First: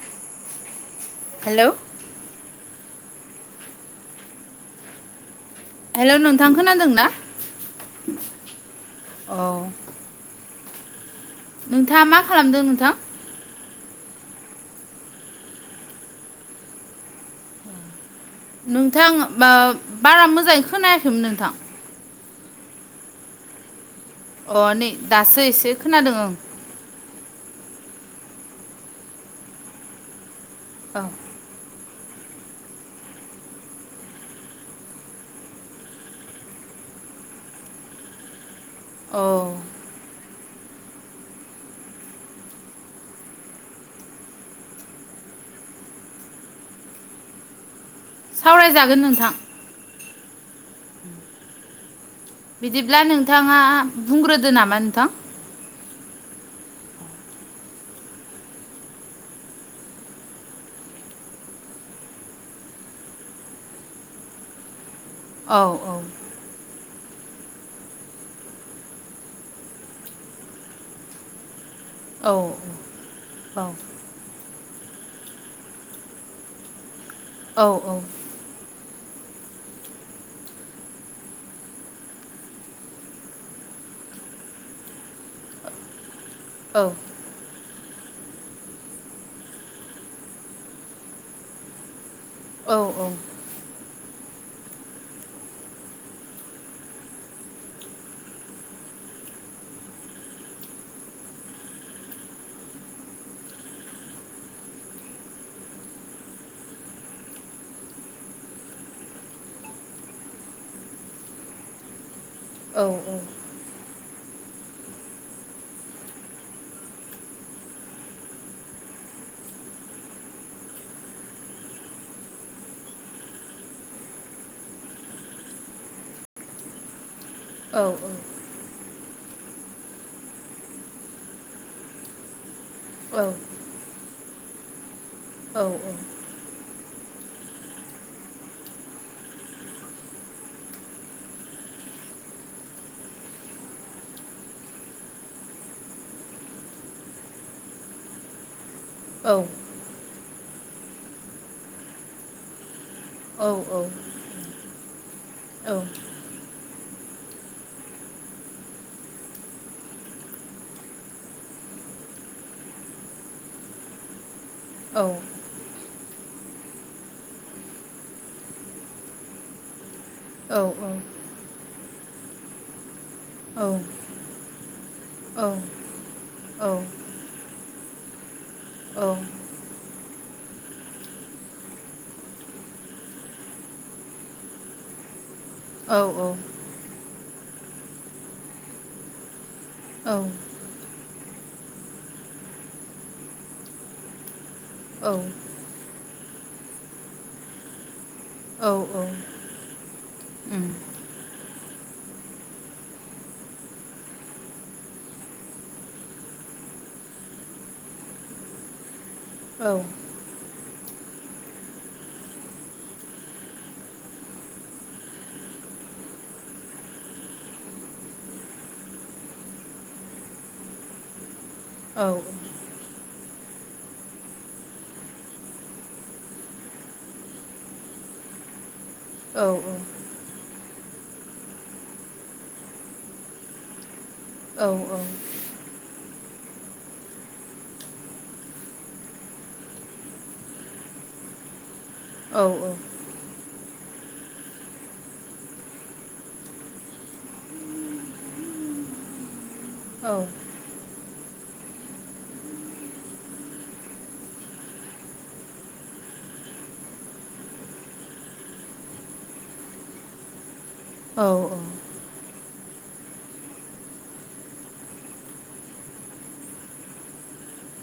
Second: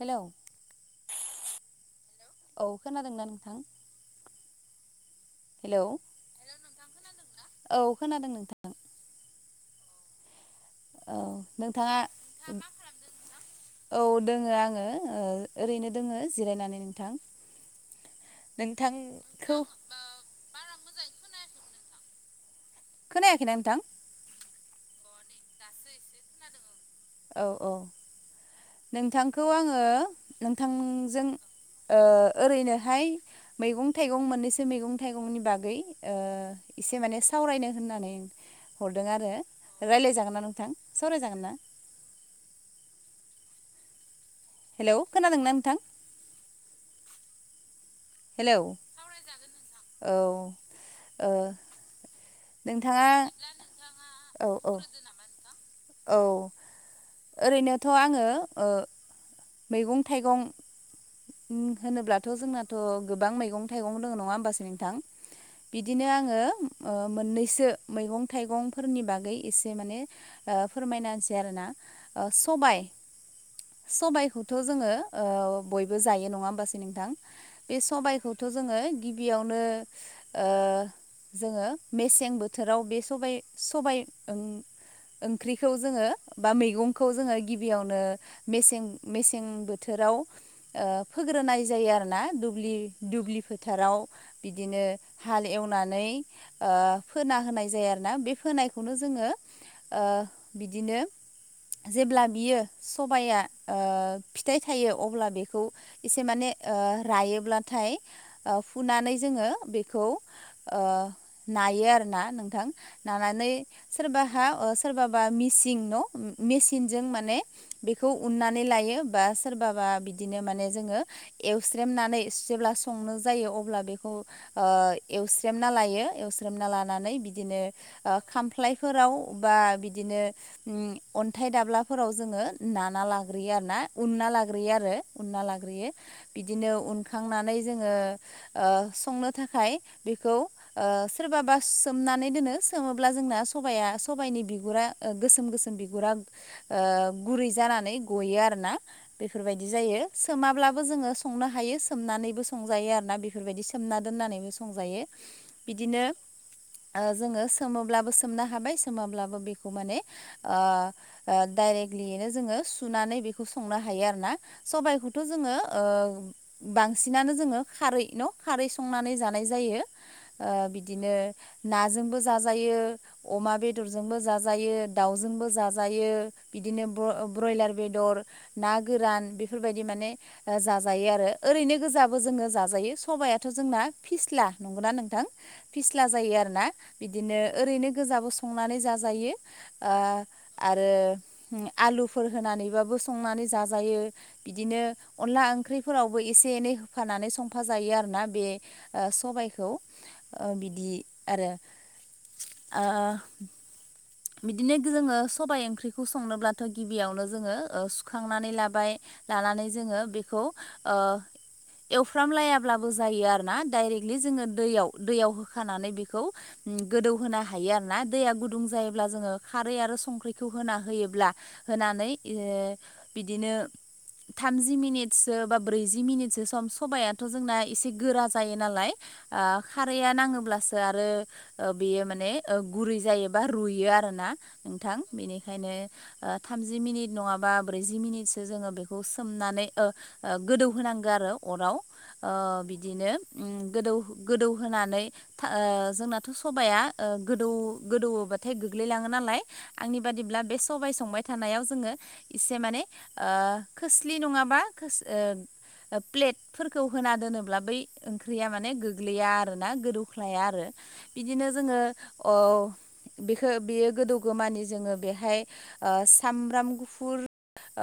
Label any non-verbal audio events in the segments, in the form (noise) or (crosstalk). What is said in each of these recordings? Hello (unintelligible) hello औ खोनादोंना नोंथां। हेलौ नोंथां खोनादों ना? औ खोनादों नोंथां। औ। औ नोंथाङा मा खालामदों (unintelligible) नोंथां? औ दोङो आङो ओ ओरैनो दोङो जिरायनानै नोंथां। (inaudible) नोंथां बा नोंथांखौ बारा मोजाङै खोनायाखैमोन नोंथां। खोनायाखैना नोंथां? अ नै दासो एसे खोनादों ओं। औ औ। नोंथांखौ आङो औ नोंथांजों ओ ओरैनोहाय मैगं थाइगं मोननैसो मैगं थाइगंनि बागै ओ एसे माने सावरायनो होननानै हरदों औ आरो रायलायजागोन ना नोंथां सावरायजागोन ना? हेलौ खोनादोंना नोंथां? हेलौ सावरायजागोन नोंथां। औ ओ बिदिब्ला नोंथाङा औ बुंग्रोदो औ नामा नोंथां? औ। ओरैनोथ' आङो ओ मैगं थाइगं होनोब्लाथ' जोंनाथ' गोबां मैगं थाइगं दोङो नङा होमबासो नोंथां? औ औ बिदिनो आङो ओ मोननैसो मैगं थाइगंफोरनि बागै एसे माने ओ फोरमायना होनोसै आरोना। ओ औ सबाय औ सबायखौथ' जोङो ओ बय बो जायो नङा होमबासो नोंथां औ बे सबायखौथ' जोङो गिबियावनो ओ जोङो मेसें बोथोराव बे सबाय सबाय उम ओंख्रिखौ जोङो बा औ मैगंखौ जोङो गिबियावनो मेसें मेसें बोथोराव ओ फोग्रोनाय जायो आरोना औ दुब्लि दुब्लि फोथाराव। बिदिनो हाल एवनानै ओ फोना होनाय जायो आरोना जेब्ला बियो सबाया ओ फिथाइ थायो अब्ला बे खौ एसे माने ओ रायोब्लाथाय ओ फुनानै जोङो बेखौ ओ नायो आरोना नोंथां औ नानानै सोरबाहा ओ सोरबाबा मेसिं न' मेसिनजों माने बेखौ उन्नानै लायो बा सोरबाबा बिदिनो माने जोङो एवस्रेमनानै जेब्ला संनो जायो अब्ला बेखौ ओ एवस्रेमना लायो एवस्रेमना लानानै बिदिनो औ ओ खामफ्लाय फोराव बा बिदिनो उम अन्थाइ दाब्लाफोराव जोङो नाना औ लाग्रोयो आरो ना उनना लाग्रोयो आरो उनना औ लाग्रोयो। बिदिनो उनखांनानै जोङो ओ संनो थाखाय बेखौ ओ सोरबाबा सोमनानै दोनो सोमोब्ला जोंना सबाया सबाइनि बिगुरा ओ गोसोम गोसोम बिगुरा ओ गुरै जानानै गयो आरोना। औ बेफोरबायदि जायो सोमाब्लाबो जोङो संनो हायो सोमनानैबो संजायो आरोना बि फोरबायदि सोमना औ दोननानैबो संजायो बिदिनो ओ जोङो सोमोब्लाबो सोमनो हाबाय सोमाब्लाबो बेखौ माने ओ ओ डायरेक्टलियैनो जोङो सुनानै बेखौ संनो हायो आरोना सबा इखौथ' जोङो ओ बांसिनानो जोङो खारै न' खारै संनानै जानाय जायो। ओ बिदिनो नाजोंबो जाजायो अमा बेदरजोंबो जाजायो दाउजोंबो जाजायो बिदिनो ब्र ब्रयलार बेदर ना औ गोरान बेफोर बेबायदि माने ओ जाजायो आरो ओरैनो गोजाबो जोङो जाजायो सबायाथ' जोंना फिस्ला नंगौना नोंथां? औ फिस्ला जायो औ आरोना बिदिनो ओरैनो गोजाबो संनानै जाजायो ओ औ आरो उम आलुफोर होनानैबाबो संनानै जाजायो बिदिनो अनला ओंख्रिफोरावबो एसे एनै होफानानै संफाजायो आरोना। बे औ ओ सबायखौ ओ उम बिदि आरो ओ बिदिनो गो जोङो सबाय ओंख्रिखौ संनोब्लाथ' गिबियावनो जोङो ओ सुखांनानै लाबाय। औ लानानै जोङो बेखौ ओ एवफ्रामलायाब्लाबो जायो आरोना डाइरेक्टलि जोङो दैयाव दैयाव होखानानै बेखौ उम गोदौ होनो हायो आरो ना दैया गुदुं जायो ब्ला जोङो खारै आरो संख्रिखौ होना होयोब्ला औ होनानै इयो बिदिनो थामजि मिनिटसो बा ब्रैजि मिनिटसो सम सबायाथ' जोंना एसे गोरा जायो नालाय औ ओ खारैया नाङोब्लासो आरो ओ बेयो माने ओ गुरै जायोबा रुयो आरोना औ नोंथां बेनि ओंखायनो ओ थामजि मिनिट नङाबा ब्रैजि मिनिटसो जोङो बेखौ सोमनानै ओ ओ गोदौ होनोनांगौ आरो अराव ओ औ बिदिनो उम गोदौ गोदौ होनानै था ओ जोंनाथ' सबाया ओ गोदौ गोदौयोबा थाय गोग्लैलाङो नालाय आंनि बादिब्ला बे सबाय संबाय थानायाव जोङो एसे माने ओ खोस्लि नङाबा खोस ओ ओ प्लेट फोरखौ होना दोनोब्ला बै ओंख्रिया माने गोग्लैया आरो ना गोदौख्लाया आरो। बिदिनो जोङो औ बेखो बेयो गोदौगो मानि जोङो बेहाय ओ सामब्राम गुफुर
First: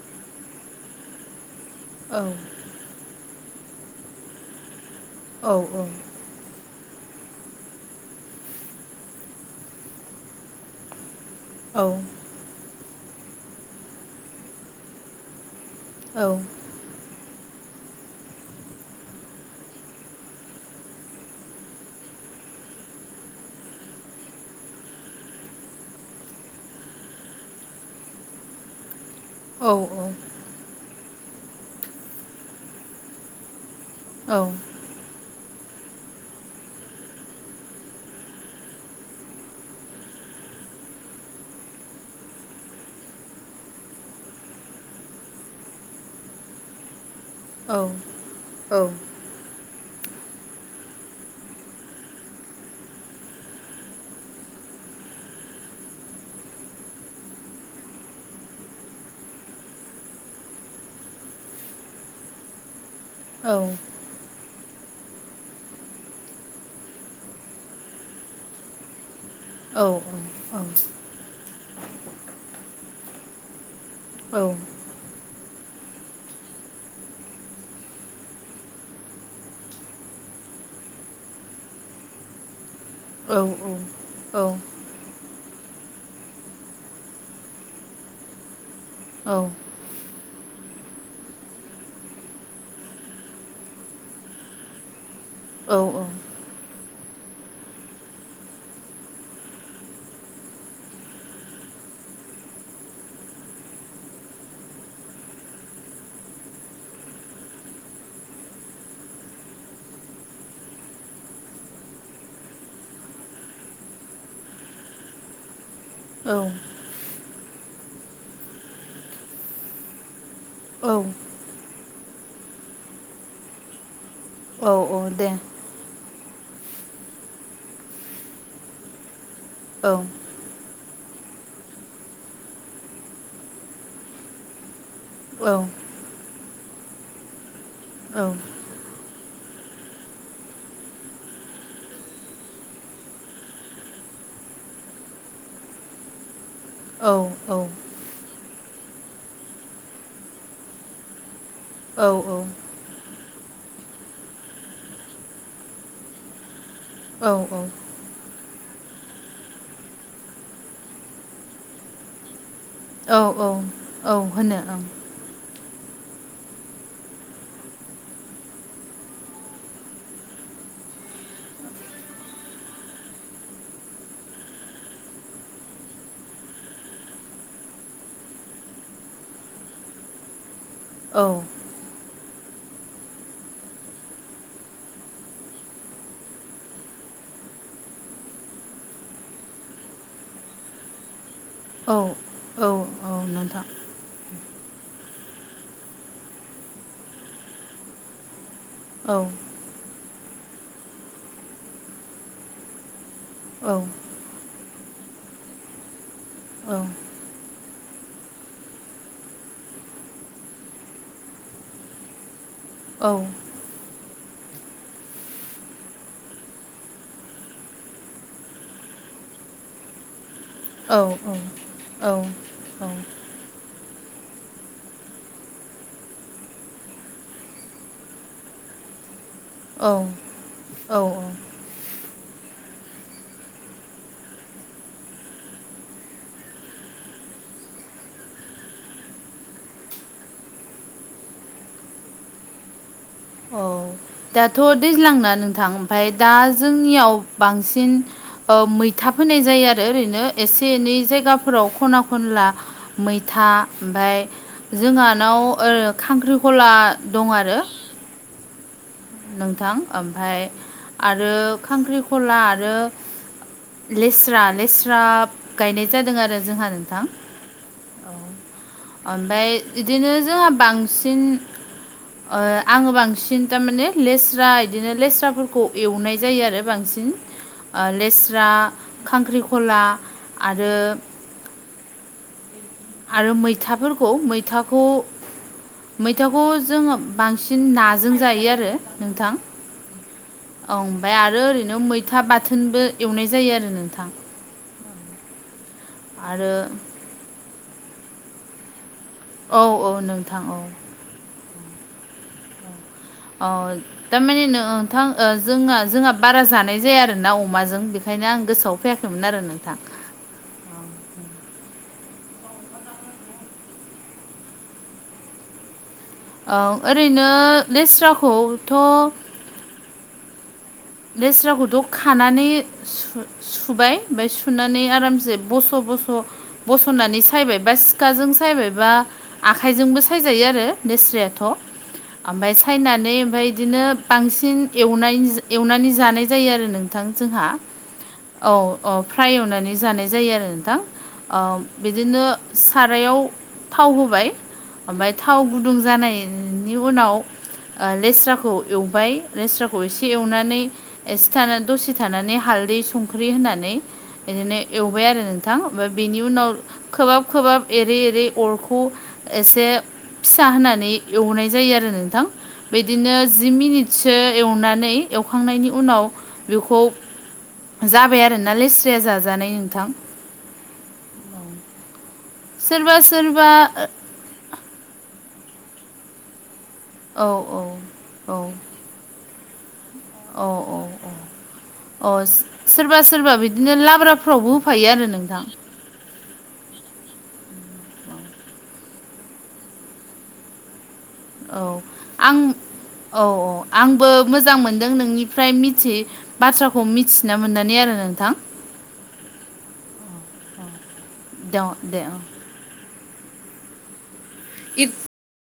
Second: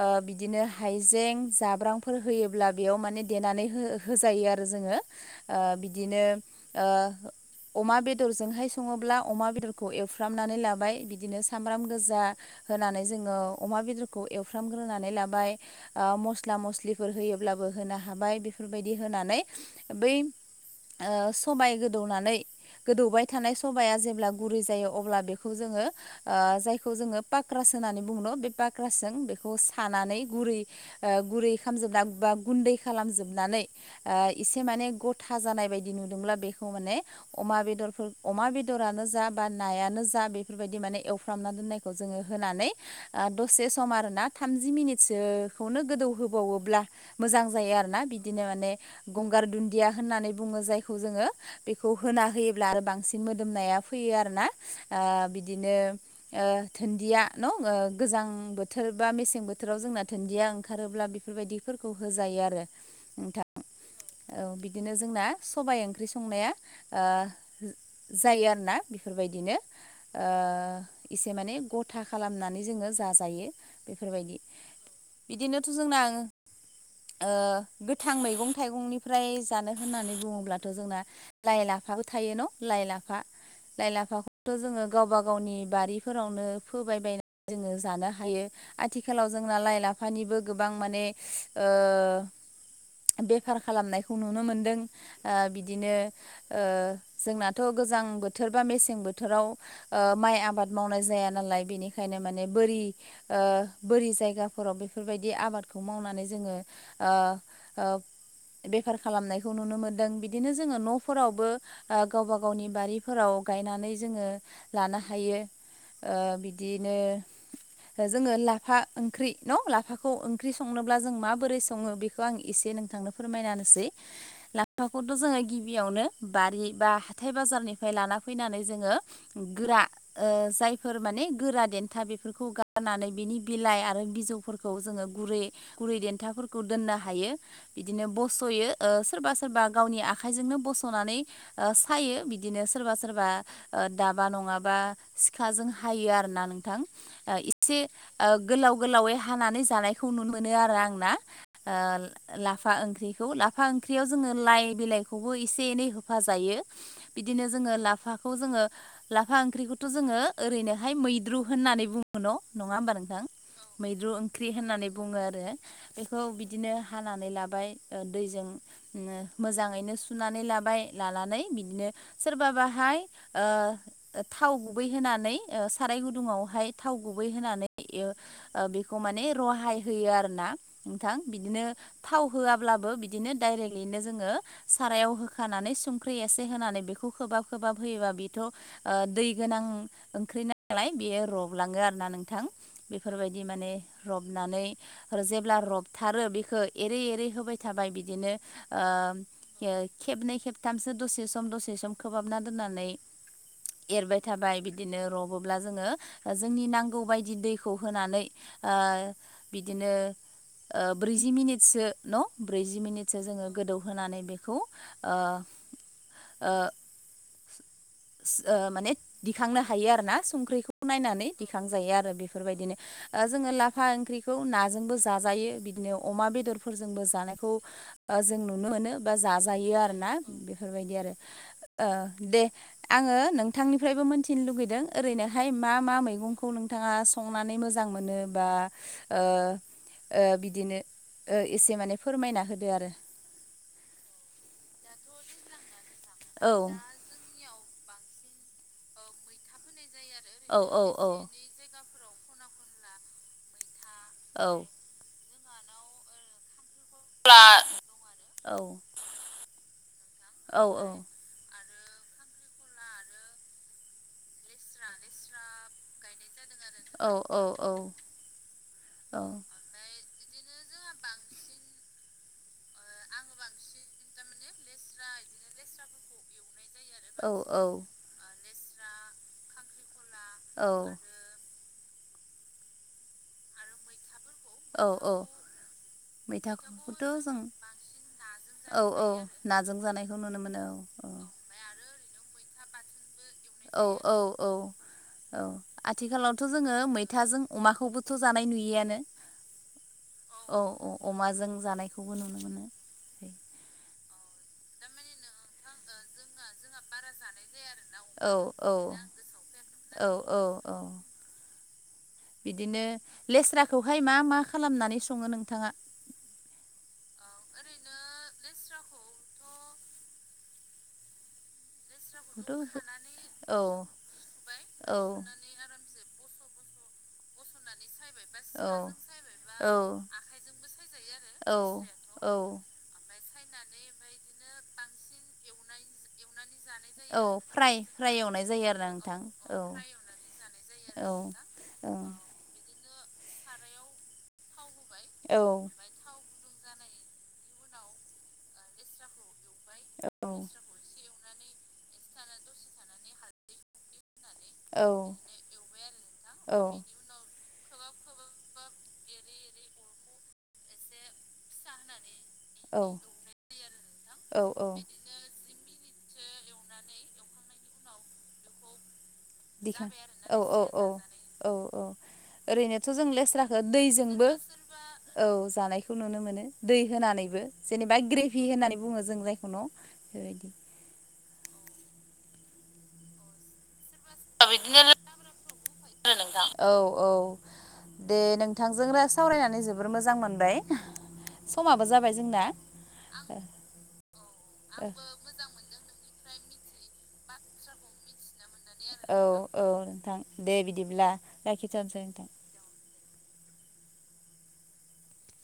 ओ बिदिनो हाइजें जाब्राम फोर होयोब्ला बेयाव माने देनानै हो होजायो आरो जोङो ओ बिदिनो ओ अमा बेदरजोंहाय सङोब्ला अमा बेदरखौ एवफ्रामनानै लाबाय बिदिनो सामब्राम गोजा होनानै जोङो अमा बेदरखौ एवफ्रामग्रोनानै लाबाय ओ मस्ला मस्लिफोर होयोब्लाबो होनो हाबाय बेफोरबायदि होनानै बै ओ सबाय गोदौनानै गोदौबाय थानाय सबाया जेब्ला गुरै जायो अब्ला बेखौ जोङो ओ जायखौ जोङो पाक्रास होननानै बुङो न' बे पाक्रासजों बे खौ सानानै गुरै ओ गुरै खालामजोबना बा गुन्दै खालामजोबनानै इसे माने ग थाजानाय बायदि नुदोंब्ला बेखौ माने अमा बेदरफोर अमा बेदरानो जा बा नायानो जा बेफोरबायदि माने एवफ्रामना दोननायखौ जोङो होनानै ओ दसे सम आरोना थामजि मिनिटसोखौनो गोदौहोबावोब्ला मोजां जायो आरोना बिदिनो माने औ गंगार दुन्दिया होननानै बुङो जायखौ जोङो बेखौ होना होयोब्ला आरो बांसिन मोदोमनाया फैयो आरोना ओ बिदिनो ओ धोनदिया नं गोजां बोथोर बा मेसें बोथोराव जोंना धोनदिया ओंखारोब्ला बेफोरबायदि फोरखौ होजायो आरो नोंथां औ औ बिदिनो जोंना सबाय ओंख्रि संनाया ओ जायो आरो ना बेफोरबायदिनो ओ एसे माने गथा खालामनानै जोङो जाजायो। बेफोरबायदि बिदिनोथ' जोंना ओ गोथां मैगं थाइगंनिफ्राय जानो होननानै बुङोब्लाथ' जोंना लाइ लाफाबो थायो न' लाइ लाफा फा लाइ लाफाखौथ' जोङो गावबा गावनि बारिफोरावनो फोबायबायनानै जोङो जानो हायो आथिखालाव जोंना लाइ लाफानिबो गोबां माने बेफार खालामनायखौ नुनो मोनदों ओ बिदिनो ओ ओ माइ आबाद मावनाय जाया नालाय बेनिखायनो माने बोरि जायगाफोराव बेफोरबायदि आबादखौ मावनानै जोङो ओ ओ बेफार खालामनायखौ नुनो मोन्दों बिदिनो जोङो न'फोरावबो गावबा गावनि बारिफोराव गायनानै जोङो लानो हायो। ओ बिदिनो जोङो लाफा ओंख्रि न' लाफाखौ ओंख्रि संनोब्ला जों माबोरै सङो बेखौ आं एसे नोंथांनो फोरमायना होनोसै ला दे बियावनो बारि बा हाथाय बाजारनिफ्राय लाना फै औ ओ जायफोर माने गोराद गुरै औ गुरै देन्थाफोरखौ दोननो हायो औ ओ सोरबा सोरबा गावनि आखाइजोंनो बस'नानै ओ दाबा नङाबा सिखाजों हायो आरो ना नोंथां ओ एसे गोलाव गोलावै हानानै जानायखौ नुनो मोनो आरो आंना औ ओ लाफा ओंख्रिखौ लाफा ओंख्रियाव जोङो लाइ बिलाइखौबो एसे औ बिदिनो जोङो औ लाफाखौ जोङो लाफा ओंख्रिखौथ' जोङो ओरैनोहाय मैद्रु होननानै बुङो न नङा होमबा नोंथां मै होनो हानानै लाबाय ओ दैजों ओ मोजाङैनो सुनानै लाबाय लानानै बिदिनो सोरबाबाहाय ओ ओ थाव गुबै होनानै ओ‌ साराय गुदुंआवहाय थाव गुबै होनानै ओ ओ बेखौ माने रहाय होयो आरो ना नोंथां ओं औ बिदिनो थाव होआब्लाबो सारायाव होखाना ओ औ औ औ नोंथां बलाङो रबनानै औ ओ खे औ जोङो जोंनि औ नांगौ बायदि दैखौ होनानै ओ सो औ गोदौ सो ओ माने दिखांनो हायो आरोना संख्रिखौ नायनानै दिखांजायो आरो औ बेफोरबायदिनो ओ जोङो लाफा ओंख्रिखौ नाजोंबो जाजायो बिदिनो अमा बेदरफोरजोंबो जानायखौ ओ जों नुनो मोनो बा औ औ जाजायो आ आङो नोंथांनिफ्रायबो मोनथिनो लुगै संनानै मोजां मोनो बा ओ ओ बिदिनो ओ एसे माने फोरमायना होदो आरो औ दाथ' दैज्लांना नोंथां ओमफ्राय दा औ बांसिन ओ मैथा फोनाय जायो आरो ओरैनो एसे फोराव खना खन औ जोंहानाव औ नोंथां ओमफ्राय औ आरो खांख्रिखला आरो लेस्रा लेस्रा गायनाय जादों आरो जोंहा न औ औ औ ओमफ्राय बिदिनो जोंहा बांसिन आङो बांसिन थारमाने लेस्रा बिदिनो लेस्राफोरखौ एवनाय जायो आरो बांसिन होम ओ औ लेस्रा खांख्रिखला आरो औ औ आरो मैथाफोर मैथाखौ औ औ मैथाखौथ' जों औ औ नाजों जानायखौ नुनो मोनो औ ओमफ्राय मैथा आरो ओरैनो मैथा औ नोंथां औ औ आरो अमाखौबोथ' जानाय नुयिआनो औ औ नोंथां औ अमाजों जानायखौबो नुनो मोनो अ थारमाने नोंथां जोंहा जोंहा बारा जानाय जाया आरो ना अमाजों बेखायनो औ आं गोसोआव फैयाखैमोन आरो नोंथां ओ औ-औ-औ-औ बिदिनो लेस्राखौहाय मा मा खालामनानै सङो नोंथाङा ओं ओरैनो लेस्राखौथ' लेस्राखौथ' खानानै सुबाय हुख्रुबनानै ओमफफ्राय सुनानै आरामसे बस' बस' बस'नानै सायबाय बा सिखाजों सायबायबा आखाइजोंबो सायजायो आरो दोस्रायाथ' ओमफफ्राय ओमफ्राय सायनानै ओमफफ्राय बिदिनो बांसिन ए एवनानै जानाय जायो आरो नों नोंथां औ जोंहा फ्राय एवनानै जानाय जायो औ फ्राय एवनानै जानाय जायो आरो नोंथां बिदिनो सारायाव थाव होबाय ओमफ्राय थाव गुदुं जानाय बेनि उनाव लेस्राखौ एवबाय लेस्राखौ एसे लेस्राखौ एवनानै एसे थानानै दसे थानानै हालदै संख्रि होनानै बिदिनो ओमफ्राय एवबाय आरो नोंथां ओमफ्राय बेनि उनाव खोबाब खोबहाब एरै एरै अरखौ एसे फिसा होनानै एवनाय जायो आरो नोंथां औ औ बिदिनो जि मिनिटसो एवनानै जि एवखांनायनि उनाव बेखौ जाबाय आरोोना लेस्रया जानाय दिख औ औ-औ-औ-औ ओरैनोथ' सोरबा जों सोरबा लेस्रााखो दैजोंबो औ जानायखौ नुनो मोनो दै औ होनानैबो जेनेबा ग्रेभि होननानै बुङो जों जायखौ न' अ बेबायदि औ अ अ सोरबा सोरबा बिदिनो लाब्रा फ्रावबो होफायो आरो नोंथां नोंथां औ औ दे नोंथांजोंनो सावरायनानै जोबोर मोजां मोनबाय औ समाबो जाबाय आं जोंना औ औ मोजां आंबो मोजां मोनदों नोंनि फ्राय मिथि बाथ्राखौ मिथिना मोननानै आरो नोंथां औ औ नोंथां दे बिदिब्ला दे दे लाखिथारनोसै औ नोंथां इफ